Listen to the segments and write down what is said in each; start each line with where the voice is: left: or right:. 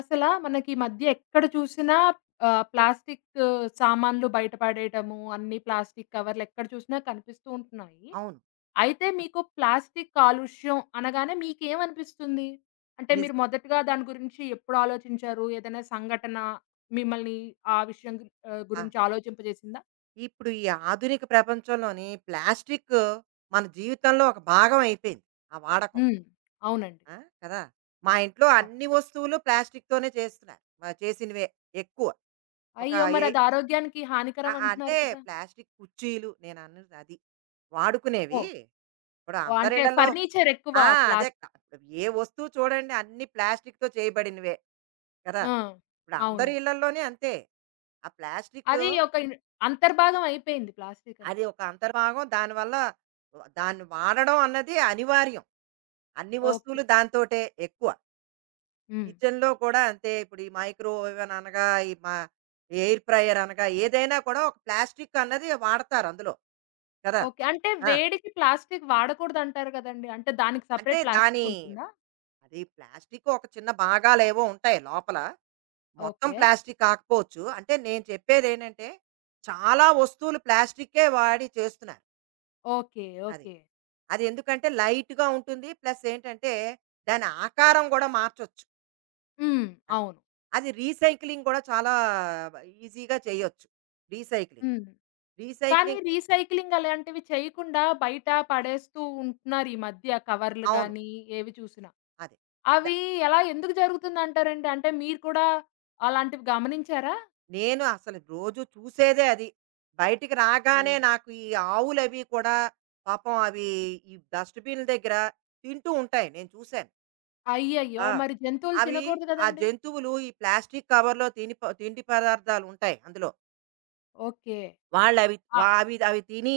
left: అసలా మనకి ఈ మధ్య ఎక్కడ చూసినా ప్లాస్టిక్ సామాన్లు బయట పడేయటము, అన్ని ప్లాస్టిక్ కవర్లు ఎక్కడ చూసినా కనిపిస్తూ ఉంటున్నాయి.
right: అవును.
left: అయితే మీకు ప్లాస్టిక్ కాలుష్యం అనగానే మీకేమనిపిస్తుంది? అంటే
right: నిజ
left: మీరు మొదటగా దాని గురించి ఎప్పుడు ఆలోచించారు? ఏదైనా సంఘటన మిమ్మల్ని ఆ విషయం
right: ఆ!
left: గురించి ఆలోచింపజేసిందా?
right: ఇప్పుడు ఈ ఆధునిక ప్రపంచంలోని ప్లాస్టిక్ మన జీవితంలో ఒక భాగం అయిపోయింది. ఆ వాడకం.
left: హ్మ్. అవునండి.
right: ఆ! కదా! మా ఇంట్లో
left: అవును.
right: అన్ని వస్తువులు ప్లాస్టిక్‌తోనే చేస్తున్నారు. చేసినవే ఎక్కువ. ఒక
left: అయ్యో!
right: ఏ
left: మరది ఆరోగ్యానికి
right: అ
left: హానికరం
right: అంటే
left: అంటున్నారు కదా!
right: ప్లాస్టిక్ కుర్చీలు నేనన్నది అది. వాడుకునేవి.
left: ఓహ్!
right: ఇప్పుడు
left: ఓహ్! అంటే
right: అందరిళ్ళలో
left: ఫర్నిచర్ ఎక్కువ
right: ఆ! అదే
left: ప్లాస్
right: క ఏ వస్తువు చూడండి అన్ని ప్లాస్టిక్‌తో చేయబడినవే. కదా!
left: ఆ!
right: ఇప్పుడు అందరి
left: అవును.
right: ఇళ్లల్లోనే అంతే. ఆ ప్లాస్టికు
left: అది ఒక ఇన్ అంతర్భాగం అయిపోయింది ప్లాస్టిక్
right: అది
left: అనేది.
right: ఒక అంతర్భాగం. దానివల్ల దాన్ని వాడడం అన్నది అనివార్యం. అన్ని
left: ఓకే.
right: వస్తువులు దాంతోటే ఎక్కువ.
left: హ్మ్.
right: కిచెన్‌లో కూడా అంతే. ఇప్పుడు ఈ మైక్రోవేవ్ అని అనగా, ఈ మ ఎయిర్ ఫ్రైయర్ అనగా ఏదైనా కూడా ఒక ప్లాస్టిక్ అన్నది వాడతారు అందులో కదా!
left: ఓకే. అంటే
right: ఆ!
left: వేడికి ప్లాస్టిక్ వాడకూడదంటారు గదండీ! అంటే దానికి
right: అంటే
left: సెపరేట్ ప్లాస్టిక్ ఉంటుందా?
right: అది ప్లాస్టిక్ ఒక చిన్న భాగాలేవో ఉంటాయి లోపల. మొత్తం
left: ఓకే.
right: ప్లాస్టిక్ కాకపోవచ్చు. అంటే నేను చెప్పేదేంటంటే చాలా వస్తువులు ప్లాస్టిక్కే వాడి చేస్తున్నారు.
left: ఓకే.
right: అది.
left: ఓకే.
right: అది ఎందుకంటే లైట్‌గా ఉంటుంది. ప్లస్ ఏంటంటే దాని ఆకారం గూడా మార్చొచ్చు.
left: హ్మ్.
right: అది.
left: అవును.
right: అది రీసైక్లింగ్ గూడా చాలా ఈజీగా చేయొచ్చు. రీసైక్లింగ్.
left: హ్మ్. కానీ
right: రీసైక్లింగ్
left: రీసైక్లింగ్ అలాంటివి చేయకుండా బయట పడేస్తూ ఉంటున్నారు ఈ మధ్య కవర్లు
right: అవును.
left: గానీ, ఏవి చూసినా.
right: అదే. ద
left: అవి ఎలా ఎందుకు జరుగుతుందంటారండి? అంటే మీరు కూడా అలాంటివి గమనించారా?
right: నేను అసలు రోజు చూసేదే అది. బయటికి రాగానే
left: హ్మ్.
right: నాకు ఈ ఆవులవి కూడా పాపం అవి ఈ డస్ట్ బిన్‌ల దగ్గర తింటూ ఉంటాయి. నేను చూసాను.
left: అయ్యయ్యో!
right: ఆ!
left: మరి జంతువులు
right: అవి
left: తినకూడదు
right: ఆ
left: గదండీ!
right: జంతువులు ఈ ప్లాస్టిక్ కవర్‌లో తిని తిండి పదార్థాలుంటాయి అందులో.
left: ఓకే.
right: వాళ్ళవి
left: ఆ!
right: వా అవి అవి తిని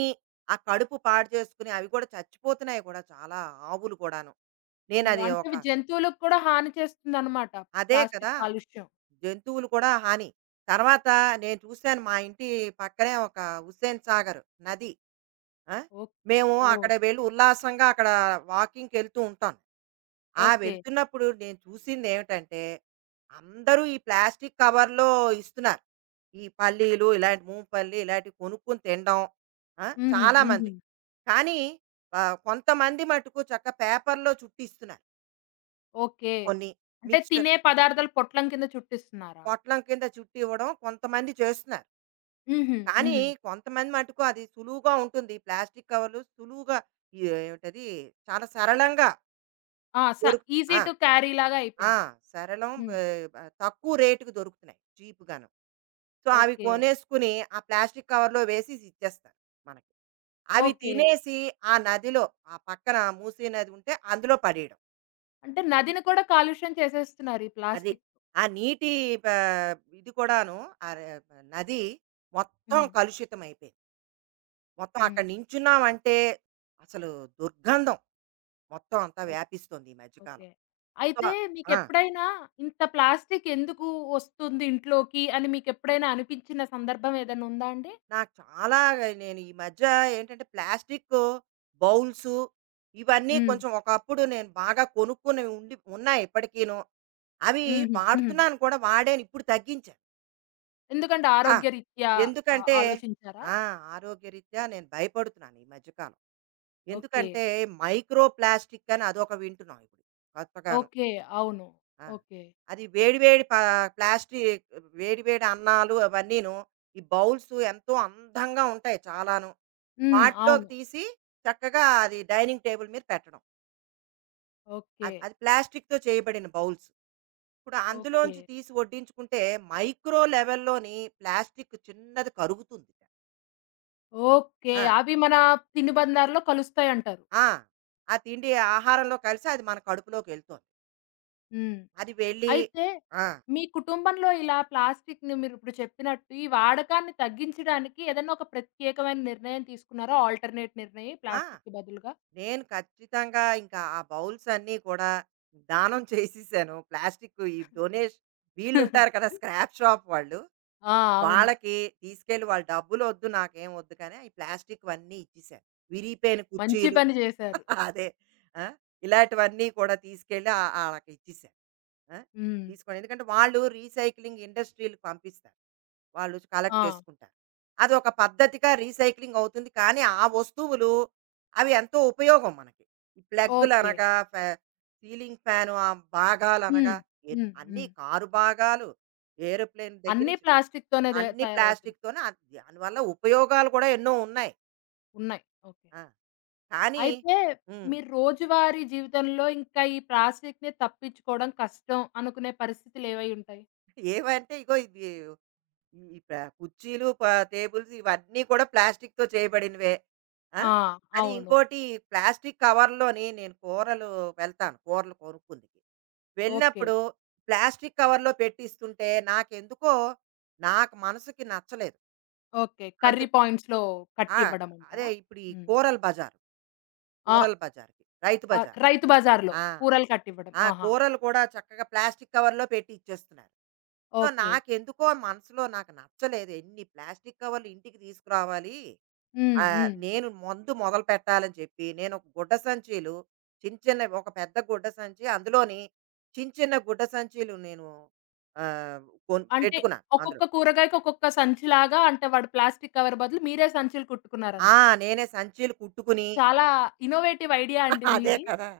right: ఆ కడుపు పాడు చేసుకుని అవి కూడా చచ్చిపోతున్నాయి కూడా చాలా ఆవులు కూడాను.
left: అయ్యో!
right: నేనది
left: అంటే
right: ఒక
left: ఇవి జంతువులకు కూడా హాని చేస్తుందనమాట.
right: అదే కదా!
left: ప్లాస్టిక్ కాలుష్యం.
right: జంతువులు కూడా హాని. తర్వాత నేను చూశాను మా ఇంటి పక్కనే ఒక హుస్సేన్ సాగర్ నది. ఆ!
left: ఓహ్!
right: మేము
left: ఓహ్!
right: అక్కడ వెళ్ళి ఉల్లాసంగా అక్కడ వాకింగ్‌కెళ్తూ ఉంటాను.
left: ఓకే.
right: వెళ్తున్నప్పుడు నేను చూసిందేమిటంటే, అందరూ ఈ ప్లాస్టిక్ కవర్‌లో ఇస్తున్నారు. ఈ పల్లీలు, ఇలాంటి మూంపల్లి ఇలాంటివి కొనుక్కొని తినడం. ఆ!
left: హుహు. హుహు.
right: చాలామంది. కానీ కొంతమంది మటుకు చక్కగా పేపర్‌లో చుట్టి ఇస్తున్నారు.
left: ఓకే.
right: కొన్ని
left: అంటే
right: మిక్స్చర్
left: తినే పదార్థాలు పొట్లం కింద చుట్టిస్తున్నారా?
right: పొట్లం కింద చుట్టి ఇవ్వడం కొంతమంది చేస్తున్నారు.
left: హుహు.
right: కానీ
left: హుహు.
right: కొంతమంది మటుకు అది సులువుగా ఉంటుంది. ప్లాస్టిక్ కవర్‌లు సులువుగా ఈ- ఏమిటది చాలా సరళంగా
left: ఆ!
right: దొరుకు
left: ఈజీ
right: ఆ!
left: టు క్యారీ లాగా
right: ఆ!
left: అయిపోయింది.
right: సరళం
left: హ్మ్.
right: బే తక్కువ రేట్‌కి దొరుకుతున్నాయి. చీప్‌గాను. సో, అవి
left: ఓకే.
right: కొనేసుకొని ఆ ప్లాస్టిక్ కవర్‌లో వేసేసి ఇచ్చేస్తారు మనకి. అవి
left: ఓకే.
right: తినేసి ఆ నదిలో ఆ పక్కన మూసీ నది ఉంటే అందులో పడేయడం.
left: అంటే నదిని కూడా కాలుష్యం చేసేస్తున్నారు ఈ
right: అది.
left: ప్లాస్టిక్.
right: ఆ నీటి ప ఇది కూడాను ఆ ర నది మొత్తం
left: హ్మ్.
right: కలుషితమైపోయింది. మొత్తం
left: హ్మ్.
right: అక్కడ నించున్నామంటే అసలు దుర్గంధం మొత్తం అంతా
left: ఓహ్!
right: వ్యాపిస్తుంది ఈ మధ్య
left: ఓకే.
right: కాలం. సో
left: అయితే
right: ఆ!
left: మీకెప్పుడైనా ఇంత ప్లాస్టిక్ ఎందుకు వస్తుంది ఇంట్లోకి అని మీకెప్పుడైనా అనిపించిన సందర్భం ఏదైనా ఉందా అండి?
right: నాకు చాలా నేను ఈ మధ్య ఏంటంటే ప్లాస్టిక్ బౌల్స్ ఇవన్నీ
left: హ్మ్.
right: కొంచెం ఒకప్పుడు నేను బాగా కొనుక్కుని ఉండి ఉన్నాయి ఇప్పటికీను. అవి
left: హుహు. హుహు.
right: వాడుతున్నాను కూడా వాడాను ఇప్పుడు తగ్గించాను.
left: ఎందుకంటే
right: ఆ!
left: ఆరోగ్యరీత్యా
right: ఎందుకంటే
left: ఆలోచించారా?
right: ఆ! ఆరోగ్యరీత్యా నేను భయపడుతున్నాను ఈ మధ్య కాలం.
left: ఓకే.
right: ఎందుకంటే మైక్రో ప్లాస్టిక్ అని అదొక వింటున్నాం ఇప్పుడు కొత్తగాను.
left: ఓకే. అవును.
right: ఆ!
left: ఓకే.
right: అది వేడి వేడి ప్లాస్టిక్ వేడి వేడి అన్నాలు అవన్నీను. ఈ బౌల్స్ ఎంతో అందంగా ఉంటాయి చాలాను.
left: హ్మ్.
right: వాటిలోకి
left: అవును.
right: తీసి చక్కగా అది డైనింగ్ టేబుల్ మీద పెట్టడం.
left: ఓకే.
right: అది అది ప్లాస్టిక్‌తో చేయబడిన బౌల్స్. ఇప్పుడు
left: ఓకే.
right: అందులోంచి తీసి వడ్డించుకుంటే మైక్రో లెవెల్‌లోని ప్లాస్టిక్ చిన్నది కరుగుతుంది.
left: ఓకే.
right: ఆ!
left: అవి మన తినుబండారాల్లో కలుస్తాయంటారు.
right: ఆ! ఆ తిండి ఆహారంలో కలిసి అది మన కడుపులోకెళ్తోంది.
left: హ్మ్.
right: అది వెళ్ళి
left: అయితే
right: ఆ!
left: మీ కుటుంబంలో ఇలా ప్లాస్టిక్‌ని మీరిప్పుడు చెప్పినట్టు ఈ వాడకాన్ని తగ్గించడానికి ఏదన్నా ఒక ప్రత్యేకమైన నిర్ణయం తీసుకున్నారా? ఆల్టర్‌నేట్ నిర్ణయం
right: ఆ!
left: ప్లాస్టిక్‌కి బదులుగా?
right: నేను ఖచ్చితంగా ఇంకా ఆ బౌల్స్ అన్నీ కూడా దానం చేసేసాను. ప్లాస్టిక్ ఈ డొనేషన్ వీళ్ళుంటారు కదా! స్క్రాప్ షాప్ వాళ్ళు.
left: ఆ! అవును.
right: వాళ్ళకి తీసుకెళ్ళి వాళ్ళ డబ్బులు వద్దు నాకేం వద్దు కానీ ఈ ప్లాస్టిక్ అన్నీ ఇచ్చేసారు. విరిగిపోయిన
left: మంచి
right: కుర్చీలు
left: పని చేశారు.
right: అదే. ఆ! ఇలాంటివన్నీ కూడా తీసుకెళ్ళి ఆ ఆళ్ళకి ఇచ్చేసారు. ఆ!
left: హ్మ్.
right: తీసుకొని ఎందుకంటే వాళ్ళు రీసైక్లింగ్ ఇండస్ట్రీ‌లకి పంపిస్తారు. వాళ్ళు కలెక్ట్
left: ఆ!
right: చేసుకుంటారు. అదొక పద్ధతిగా రీసైక్లింగ్ అవుతుంది. కానీ ఆ వస్తువులు అవి ఎంతో ఉపయోగం మనకి. ఈ
left: ఓకే.
right: ప్లగ్గులనగా ఫె సీలింగ్ ఫ్యాను భాగాలనగా
left: హ్మ్. హ్మ్.
right: అన్నీ
left: హ్మ్.
right: కారు భాగాలు, ఏరోప్లేన్ దగ్గర
left: అన్నీ ప్లాస్టిక్‌తోనే
right: అన్ని
left: తయారవుతున్నాయి.
right: ప్లాస్టిక్‌తోనే దానివల్ల ఉపయోగాలు కూడా ఎన్నో ఉన్నాయి.
left: ఉన్నాయి. ఓకే.
right: ఆ! కానీ
left: అయితే
right: హ్మ్.
left: మీరు రోజువారీ జీవితంలో ఇంకా ఈ ప్లాస్టిక్‌ని తప్పించుకోవడం కష్టం అనుకునే పరిస్థితులేవై ఉంటాయి?
right: ఏవంటే ఇగో ఇవి ఈ ప కుర్చీలు, టేబుల్స్ ఇవన్నీ కూడా ప్లాస్టిక్‌తో చేయబడినవే. ఆ!
left: ఆ!
right: అది
left: అవును.
right: ఇంకోటి ప్లాస్టిక్ కవర్‌లోని నేను కూరలు వెళ్తాను కూరలు కొనుక్కుందుకి.
left: ఓకే.
right: వెళ్ళినప్పుడు ప్లాస్టిక్ కవర్‌లో పెట్టిస్తుంటే నాకెందుకో నాకు మనసుకి నచ్చలేదు.
left: ఓకే.
right: అందు
left: కర్రీ పాయింట్స్‌లో
right: ఆ!
left: కట్టివ్వడం
right: అదే
left: అంటారా?
right: ఇప్పుడు ఈ
left: హ్మ్.
right: కూరల బజారు,
left: ఆ!
right: కూరల బజార్‌కి రైతు బజార్.
left: రైతు బజార్‌లో
right: ఆ!
left: కూరలు కట్టివ్వడం.
right: ఆ!
left: ఆహా!
right: కూరలు కూడా చక్కగా ప్లాస్టిక్ కవర్‌లో పెట్టి ఇచ్చేస్తున్నారు. So,
left: okay.
right: నాకెందుకో మనసులో నాకు నచ్చలేదు. ఎన్ని ప్లాస్టిక్ కవర్‌లు ఇంటికి తీసుకురావాలి.
left: హ్మ్. హ్మ్.
right: నేను ముందు మొదలుపెట్టాలని చెప్పి నేను ఒక గుడ్డ సంచీలు చిన్న చిన్న ఒక పెద్ద గుడ్డ సంచి అందులోని చిన్న చిన్న గుడ్డ సంచీలు నేను ఆహ్,
left: అంటే
right: పెట్టుకున్నాను అందులో.
left: ఒక్కొక్క కూరగాయకి ఒక్కొక్క సంచిలాగా అంటే వాడు ప్లాస్టిక్ కవర్ బదులు మీరే సంచులు
right: ఆ!
left: కుట్టుకున్నారనమాట.
right: నేనే సంచీలు కుట్టుకుని
left: చాలా ఇన్నోవేటివ్ ఐడియా అండి
right: అదే
left: మీది.
right: కదా!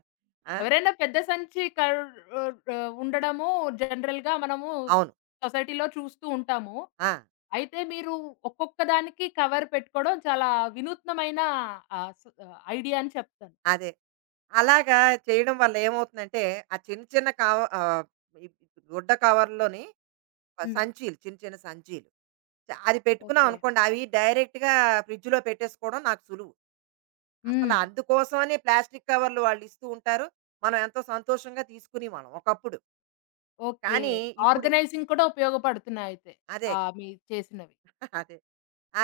right: ఆ!
left: ఎవరైనా పెద్ద సంచి ఉండడము జనరల్‌గా మనము
right: అవును.
left: సొసైటీలో చూస్తూ ఉంటాము.
right: ఆ!
left: అయితే మీరు ఒక్కొక్క దానికి కవర్ పెట్టుకోవడం చాలా వినూత్నమైన ఐడియా అని చెప్తాను.
right: అదే. అలాగా చేయడం వల్ల ఏమవుతుందంటే, ఆ చిన్న చిన్న కవ ఈ గుడ్డ కవర్‌లోని
left: హ్మ్.
right: సంచీలు చిన్న చిన్న సంచీలు. అది పెట్టుకున్నాం
left: ఓకే.
right: అనుకోండి, అవి డైరెక్ట్‌గా ఫ్రిడ్జ్‌లో పెట్టేసుకోవడం నాకు సులువు. అసలు
left: హ్మ్.
right: అందుకోసమని ప్లాస్టిక్ కవర్‌లు వాళ్ళు ఇస్తూ ఉంటారు. మనం ఎంతో సంతోషంగా తీసుకునేవాళ్ళం ఒకప్పుడు.
left: ఓకే.
right: కానీ ఇప్పుడు
left: ఆర్గనైజింగ్ కూడా ఉపయోగపడుతున్నాయితే.
right: అదే.
left: మీరు చేసినవి.
right: అదే.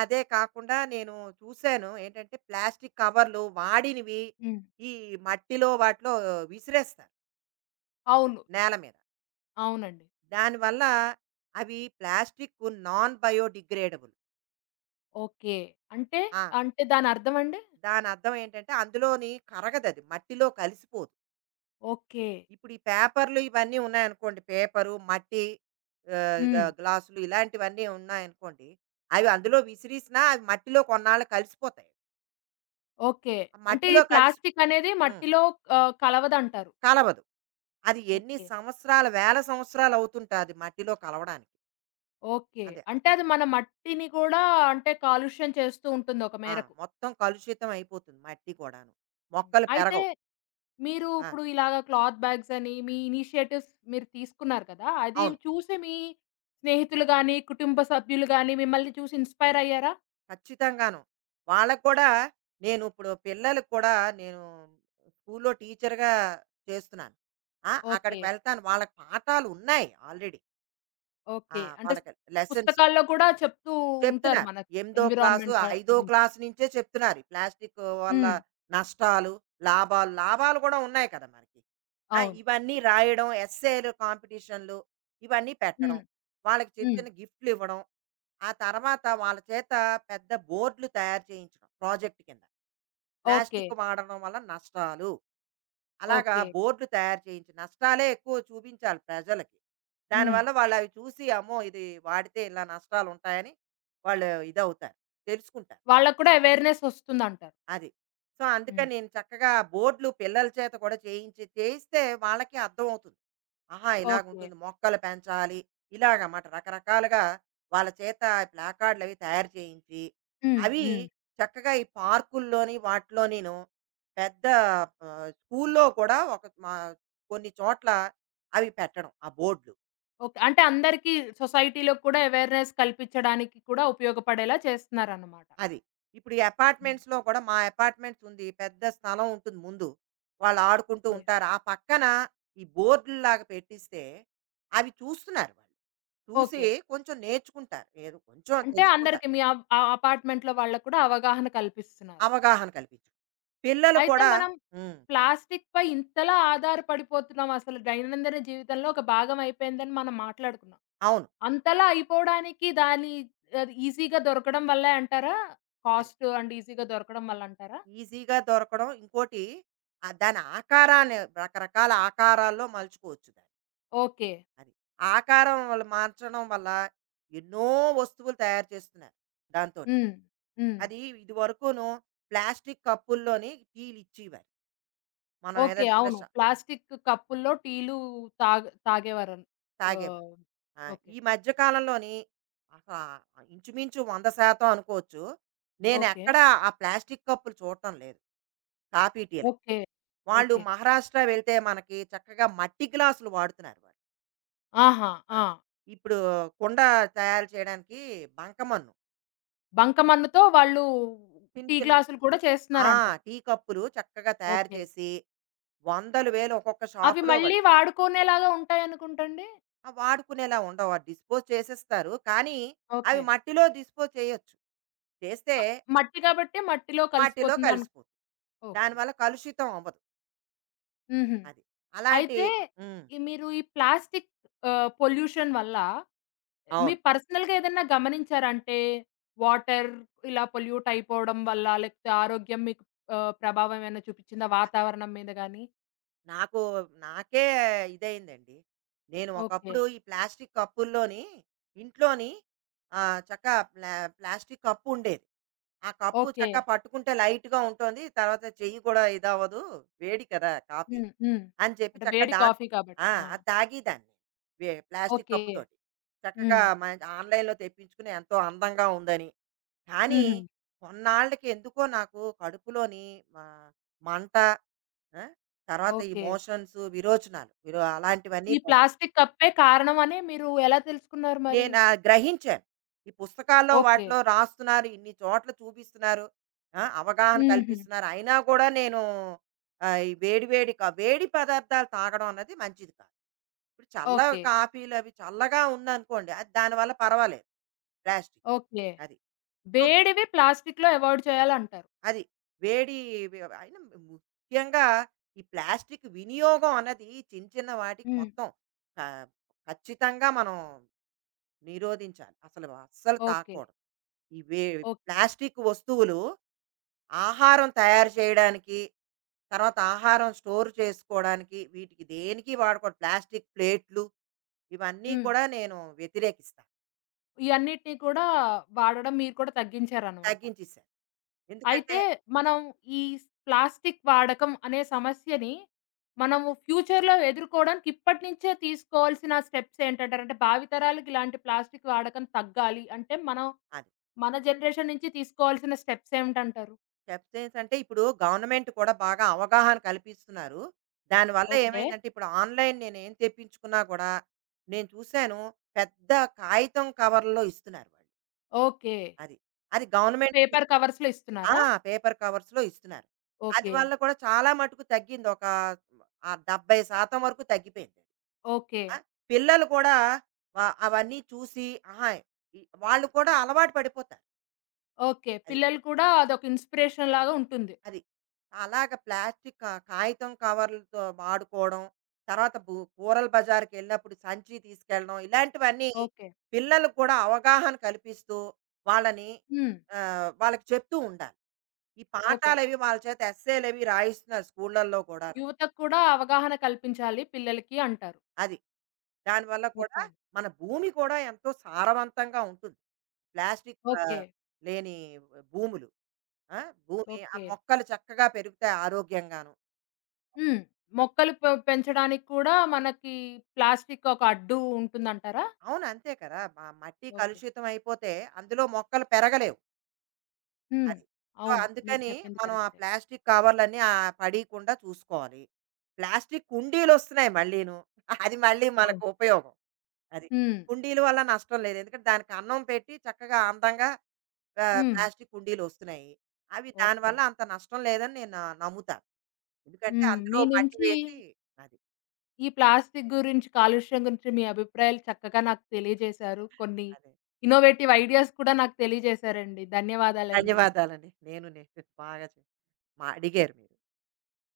right: అదే కాకుండా నేను చూసాను ఏంటంటే, ప్లాస్టిక్ కవర్‌లు వాడినవి
left: హ్మ్.
right: ఈ మట్టిలో వాటిలో విసిరేస్తారు.
left: అవును.
right: నేల మీద.
left: అవునండి.
right: దానివల్ల అవి ప్లాస్టిక్ నాన్ బయోడిగ్రేడబుల్.
left: ఓకే. అంటే,
right: ఆ!
left: అంటే దానర్థమండి?
right: దాని అర్థం ఏంటంటే అందులోని కరగదది. మట్టిలో కలిసిపోదు.
left: ఓకే.
right: ఇప్పుడు ఈ పేపర్‌లు ఇవన్నీ ఉన్నాయనుకోండి. పేపరు, మట్టి
left: హ్మ్.
right: గ్లాసులు ఇలాంటివన్నీ ఉన్నాయనుకోండి. అవి అందులో విసిరేసినా అవి మట్టిలో కొన్నాళ్ళు కలిసిపోతాయి.
left: ఓకే.
right: ఆ
left: అంటే ఈ
right: మట్టిలో కలిసి
left: ప్లాస్టిక్ అనేది
right: హ్మ్.
left: మట్టిలో కలవదంటారు.
right: కలవదు. అది ఎన్ని
left: ఓకే.
right: సంవత్సరాలు, వేల సంవత్సరాలు అవుతుంటాది మట్టిలో కలవడానికి.
left: ఓకే.
right: అదే
left: అంటే
right: అసలు
left: అది మన మట్టిని కూడా అంటే కాలుష్యం చేస్తూ ఉంటుంది ఒక
right: ఆ!
left: మేరకు.
right: మొత్తం కలుషితం అయిపోతుంది మట్టి కూడాను.
left: ఉమ్.
right: మొక్కలు
left: అయితే
right: పెరగవు.
left: మీరు
right: ఆ!
left: ఇప్పుడు ఇలాగ క్లాత్ బ్యాగ్స్ అని మీ ఇనిషియేటివ్స్ మీరు తీసుకున్నారు కదా! అది
right: అవును.
left: చూసి మీ స్నేహితులు గాని, కుటుంబ సభ్యులు గాని మిమ్మల్ని చూసి ఇన్‌స్పైర్ అయ్యారా?
right: ఖచ్చితంగాను. వాళ్ళకి కూడా నేను ఇప్పుడు పిల్లలకి కూడా నేను స్కూల్‌లో టీచర్‌గా చేస్తున్నాను.
left: ఓకే.
right: అక్కడికి వెళ్తాను. వాళ్ళకి పాఠాలు ఉన్నాయి ఆల్రెడీ. ఆ!
left: ఓకే. అంటే స్
right: వాళ్ళకి లెసన్స్
left: పుస్తకాల్లో కూడా చెప్తూ ఉంటారు
right: చెప్తున్నారు.
left: మనకి
right: ఎనిమిదో క్లాసు,
left: ఎన్విరాన్మెంట్
right: ఐదో
left: గురించి.
right: క్లాస్ నుంచే చెప్తున్నారు. ఈ ప్లాస్టిక్ వల్ల
left: హ్మ్.
right: నష్టాలు, లాభాలు, లాభాలు కూడా ఉన్నాయి కదా మనకి.
left: అవును.
right: ఇవన్నీ రాయడం, ఎస్సేలు కాంపిటీషన్‌లు ఇవన్నీ పెట్టడం.
left: హ్మ్.
right: వాళ్ళకి చిన్న
left: హ్మ్.
right: చిన్న గిఫ్ట్‌లు ఇవ్వడం. ఆ తర్వాత వాళ్ళ చేత పెద్ద బోర్డులు తయారు చేయించడం ప్రాజెక్ట్ కింద.
left: ఓకే.
right: ప్లాస్టిక్ వాడడం వల్ల నష్టాలు. అలాగా
left: ఓకే.
right: బోర్డులు తయారు చేయించి నష్టాలే ఎక్కువ చూపించాలి ప్రజలకి.
left: హ్మ్.
right: దానివల్ల వాళ్ళవి చూసి అమ్మో! ఇది వాడితే ఇలా నష్టాలుంటాయని వాళ్ళు ఇదవుతారు. తెలుసుకుంటారు.
left: వాళ్ళకి కూడా అవేర్‌నెస్ వస్తుందంటారు.
right: అది. సో,
left: హ్మ్.
right: అందుకని నేను చక్కగా బోర్డ్‌లు పిల్లల చేత కూడా చేయించి, చేయిస్తే వాళ్ళకి అర్థం అవుతుంది. ఆహా!
left: ఓకే.
right: ఇలాగుంటుంది. మొక్కలు పెంచాలి. ఇలాగమాట రకరకాలుగా వాళ్ళ చేత ప్లాకార్డ్‌లవి తయారు చేయించి,
left: హ్మ్.
right: అవి
left: హ్మ్.
right: చక్కగా ఈ పార్కుల్లోని వాటిలోనిను పెద్ద స్కూల్లో కూడా ఒక మా కొన్ని చోట్ల అవి పెట్టడం ఆ బోర్డ్‌లు.
left: ఓకే. అంటే అందరికీ సొసైటీలో కూడా అవేర్‌నెస్ కల్పించడానికి కూడా ఉపయోగపడేలా చేస్తున్నారన్నమాట.
right: అది. ఇప్పుడు ఈ
left: హ్మ్.
right: అపార్ట్మెంట్స్‌లో కూడా మా అపార్ట్మెంట్స్ ఉంది. పెద్ద స్థలం ఉంటుంది ముందు. వాళ్ళు ఆడుకుంటూ
left: ఓకే.
right: ఉంటారు. ఆ పక్కన ఈ బోర్డుల్లాగా పెట్టిస్తే అవి చూస్తున్నారు వాళ్ళు. చూసి
left: ఓకే.
right: కొంచెం నేర్చుకుంటారు. ఏదో కొంచెం
left: అంటే
right: తెలుసుకుంటారు.
left: అందరికి మీ అప్ ఆ అపార్ట్‌మెంట్‌లో వాళ్ళకి కూడా అవగాహన కల్పిస్తున్నారు.
right: అవగాహన కల్పించడం. పిల్లలు
left: అయితే
right: కూడా
left: మనం
right: హ్మ్.
left: ప్లాస్టిక్‌పై ఇంతలా ఆధారపడిపోతున్నాం అసలు దైనందిన జీవితంలో ఒక భాగం అయిపోయిందని మనం మాట్లాడుకున్నాం.
right: అవును.
left: అంతలా అయిపోవడానికి దాని ఈజీగా దొరకడం వల్లే అంటారా?
right: అదే.
left: కాస్ట్ అండ్ ఈజీగా దొరకడం వల్ల అంటారా?
right: ఈజీగా దొరకడం. ఇంకోటి దాని ఆకారాన్ని రకరకాల ఆకారాల్లో మలుచుకోవచ్చు దాన్ని.
left: ఓకే.
right: అది. ఆకారం వాళ్ళు మార్చడం వల్ల ఎన్నో వస్తువులు తయారు చేస్తున్నారు దాంతోటి.
left: హ్మ్. హ్మ్.
right: అది ఇదివరకును ప్లాస్టిక్ కప్పుల్లోని టీలు ఇచ్చేవారు. మనం
left: ఓకే.
right: ఏదైనా చిన్న
left: అవును.
right: షా
left: ప్లాస్టిక్ కప్పుల్లో టీలు తాగేవారన్
right: తాగేవారు.
left: ఆహ్,
right: ఆ!
left: ఓకే.
right: ఈ మధ్య కాలంలోని అసల ఇంచుమించు 100% అనుకోవచ్చు.
left: ఓకే.
right: నేనెక్కడా ఆ ప్లాస్టిక్ కప్పులు చూడటం లేదు. కాఫీ, టీలకి.
left: ఓకే.
right: వాళ్ళు
left: ఓకే.
right: మహారాష్ట్ర వెళ్తే మనకి చక్కగా మట్టి గ్లాసులు వాడుతున్నారు వాళ్ళు.
left: ఆహా!
right: ఆ!
left: ఆ!
right: ఇప్పుడు కుండ తయారు చేయడానికి బంకమన్ను.
left: బంకమన్నుతో వాళ్ళు
right: చిన్న
left: టీ
right: చిన్న
left: గ్లాసులు కూడా
right: ఆ!
left: చేస్తున్నారంటారు.
right: టీ కప్పులు చక్కగా తయారు
left: ఓకే.
right: చేసి వందల వేలు ఒక్కొక్క
left: అవి
right: షాపులో
left: మళ్ళీ
right: వాళ్ళు
left: వాడుకునేలాగా ఉంటాయనుకుంటండి?
right: వాడుకునేలా ఉండవు. అది డిస్పోజ్ చేసేస్తారు. కానీ అవి
left: ఓకే.
right: మట్టిలో డిస్పోజ్ చేయొచ్చు. చేస్తే
left: అ
right: అది
left: మట్టి కాబట్టి మట్టిలో
right: మట్టిలో
left: కలిసిపోతుందను
right: కలిసిపోతుంది.
left: ఓకే.
right: దానివల్ల కలుషితం అవ్వదు.
left: హుహు.
right: అది. అలాంటి
left: అయితే
right: హ్మ్.
left: ఈ మీరు ఈ ప్లాస్టిక్ పొల్యూషన్ వల్ల
right: అవును.
left: మీరు పర్సనల్‌గా ఏదన్నా గమనించారా? అంటే వాటర్ ఇలా పొల్యూట్ అయిపోవడం వల్ల, లేకపోతే ఆరోగ్యం మీకు ప్రభావం ఏమైనా చూపిచ్చిందా
right: అ
left: వాతావరణం మీద గాని?
right: నాకు నాకే ఇదయిందండి. నేను
left: ఓకే.
right: ఒకప్పుడు ఈ ప్లాస్టిక్ కప్పుల్లోని ఇంట్లోని ఆహ్, చక్క ప్లా ప్లాస్టిక్ కప్పుండేది. ఆ కప్పు
left: ఓకే.
right: చక్కగా పట్టుకుంటే లైట్‌గా ఉంటుంది. తర్వాత చెయ్యి కూడా ఇదవ్వదు. వేడి కదా కాఫీ.
left: హ్మ్. హ్మ్.
right: అని చెప్పి
left: అంటే
right: చక్కగా
left: వేడి
right: దాన్
left: కాఫీ కాబట్టి. ఆ!
right: అది తాగేదాన్ని. Plastic
left: okay.
right: కప్పుతోటి. చక్కగా
left: హ్మ్.
right: ఆన్‌లైన్‌లో తెప్పించుకుని ఎంతో అందంగా ఉందని. కానీ
left: హుహు.
right: కొన్నాళ్ళకి ఎందుకో నాకు కడుపులోని మ మంట, ఆ! తర్వాత ఈ
left: ఓకే.
right: మోషన్స్, విరోచనాలు అలాంటివన్నీ
left: ఈ ప్లాస్టిక్ కప్పే కారణం అని మీరు ఎలా తెలుసుకున్నారు మరి?
right: నేను ఆ గ్రహించాను. ఈ పుస్తకాల్లో
left: ఓకే.
right: వాటిలో రాస్తున్నారు. ఇన్ని చోట్ల చూపిస్తున్నారు. అవగాహన
left: హుహు.
right: కల్పిస్తున్నారు. అయినా కూడా నేను ఈ వేడి వేడి కా వేడి పదార్థాలు తాగడం అన్నది మంచిది కాదు. ఇప్పుడు చల్ల
left: ఓకే.
right: కాఫీలు అవి చల్లగా ఉందనుకోండి. అది దానివల్ల పర్వాలేదు. Plastic
left: okay.
right: అది. సో,
left: వేడివి ప్లాస్టిక్‌లో అవాయిడ్ చేయాలంటారు.
right: అది వేడి అయినా ముఖ్యంగా ఈ ప్లాస్టిక్ వినియోగం అన్నది చిన్న చిన్న వాటికి
left: హ్మ్.
right: మొత్తం ఆహ్, ఖచ్చితంగా మనం నిరోధించాలి. అసలు అస్సలు
left: ఓకే.
right: తాగకూడదు. ఇవే
left: ఓకే.
right: ప్లాస్టిక్ వస్తువులు ఆహారం తయారు చేయడానికి, తర్వాత ఆహారం స్టోర్ చేసుకోవడానికి, వీటికి దేనికి వాడకూడదు. ప్లాస్టిక్ ప్లేట్లు ఇవన్నీ
left: హ్మ్.
right: కూడా నేను వ్యతిరేకిస్తాను.
left: ఇయన్నిటిని కూడా వాడడం మీరు కూడా తగ్గించారనమాట.
right: తగ్గించేసాను. ఎందుకంటే
left: అయితే మనం ఈ ప్లాస్టిక్ వాడకం అనే సమస్యని మనము ఫ్యూచర్‌లో ఎదుర్కోవడానికి ఇప్పటి నుంచే తీసుకోవాల్సిన స్టెప్స్ ఏంటంటారు? అంటే భావితరాలకి ఇలాంటి ప్లాస్టిక్ వాడకం తగ్గాలి అంటే మనం
right: అది
left: మన జనరేషన్ నుంచి తీసుకోవాల్సిన స్టెప్స్ ఏమిటంటారు?
right: చెప్తే ఏంటంటే ఇప్పుడు గవర్నమెంట్ కూడా బాగా అవగాహన కల్పిస్తున్నారు. దానివల్ల
left: ఓకే.
right: ఏమైందంటే ఇప్పుడు ఆన్‌లైన్ నేనేం తెప్పించుకున్నా కూడా నేను చూసాను పెద్ద కాగితం కవర్‌లో ఇస్తున్నారు వాళ్ళు.
left: ఓకే.
right: అది. అది గవర్నమెంట్
left: పేపర్ కవర్స్‌లో
right: ఆ!
left: ఇస్తున్నారా?
right: పేపర్ కవర్స్‌లో ఇస్తున్నారు. అది
left: ఓకే.
right: వల్ల కూడా చాలా మటుకు తగ్గింది. 70% వరకు తగ్గిపోయింది.
left: ఓకే.
right: ఆ! పిల్లలు కూడా వ అవన్నీ చూసి ఆహా! ఈ వాళ్ళు కూడా అలవాటు పడిపోతారు.
left: ఓకే.
right: అది.
left: పిల్లలు కూడా అదొక ఇన్‌స్పిరేషన్ లాగా ఉంటుంది.
right: అది. అలాగ ప్లాస్టిక్ కా కాగితం కవర్లతో వాడుకోవడం, తర్వాత కూరల బజారుకెళ్ళినప్పుడు సంచి తీసుకెళ్ళడం, ఇలాంటివన్నీ
left: ఓకే.
right: పిల్లలకు కూడా అవగాహన కల్పిస్తూ, వాళ్ళని
left: హ్మ్.
right: వాళ్ళకి చెప్తూ ఉండాలి. ఈ
left: ఓకే.
right: పాఠాలవి వాళ్ళ చేత ఎస్సేలవి రాయిస్తున్నారు స్కూళ్ళల్లో కూడాను.
left: యువతకు కూడా అవగాహన కల్పించాలి పిల్లలకి అంటారు.
right: అది. దానివల్ల
left: ఓకే
right: కూడా
left: అండి.
right: మన భూమి కూడా ఎంతో సారవంతంగా ఉంటుంది. Plastic
left: okay.
right: లేని భూములు. ఆ! భూమి ఆ
left: ఓకే.
right: మొక్కలు చక్కగా పెరుగుతాయి ఆరోగ్యంగాను.
left: హ్మ్. మొక్కలు పెంచడానికి కూడా మనకి ప్లాస్టిక్ ఒక అడ్డు ఉంటుందంటారా?
right: అవును అంతే కదా! మట్టి
left: ఓకే.
right: కలుషితం అయిపోతే అందులో మొక్కలు పెరగలేవు.
left: హ్మ్.
right: అది. సో,
left: అవును. మీరు
right: అందుకని
left: చెప్పింది
right: మనం ఆ
left: కరెక్టే.
right: ప్లాస్టిక్ కవర్‌లన్నీ పడీకుండా చూసుకోవాలి. ప్లాస్టిక్ కుండీలొస్తున్నాయి మళ్ళీను. అది మళ్ళీ మనకు
left: ఓహ్!
right: ఉపయోగం. అది.
left: హ్మ్.
right: కుండీల వల్ల నష్టం లేదు. ఎందుకంటే దానికి అన్నం పెట్టి చక్కగా అందంగా
left: హ్మ్.
right: ప్లాస్టిక్ కుండీలొస్తున్నాయి. అవి
left: ఓకే.
right: దానివల్ల అంత నష్టం లేదని నేను నమ్ముతాను. ఎందుకంటే
left: హ్మ్.
right: అందులో
left: మీ
right: మట్టి
left: నుంచి
right: వేసి అది.
left: ఈ ప్లాస్టిక్ గురించి, కాలుష్యం గురించి మీ అభిప్రాయాలు చక్కగా నాకు తెలియజేశారు. కొన్ని
right: అదే.
left: ఇన్నోవేటివ్ ఐడియాస్ కూడా నాకు తెలియజేశారండి. ధన్యవాదాలండి.
right: ధన్యవాదాలండి. నేను నేను బాగా చె మా అడిగారు మీరు.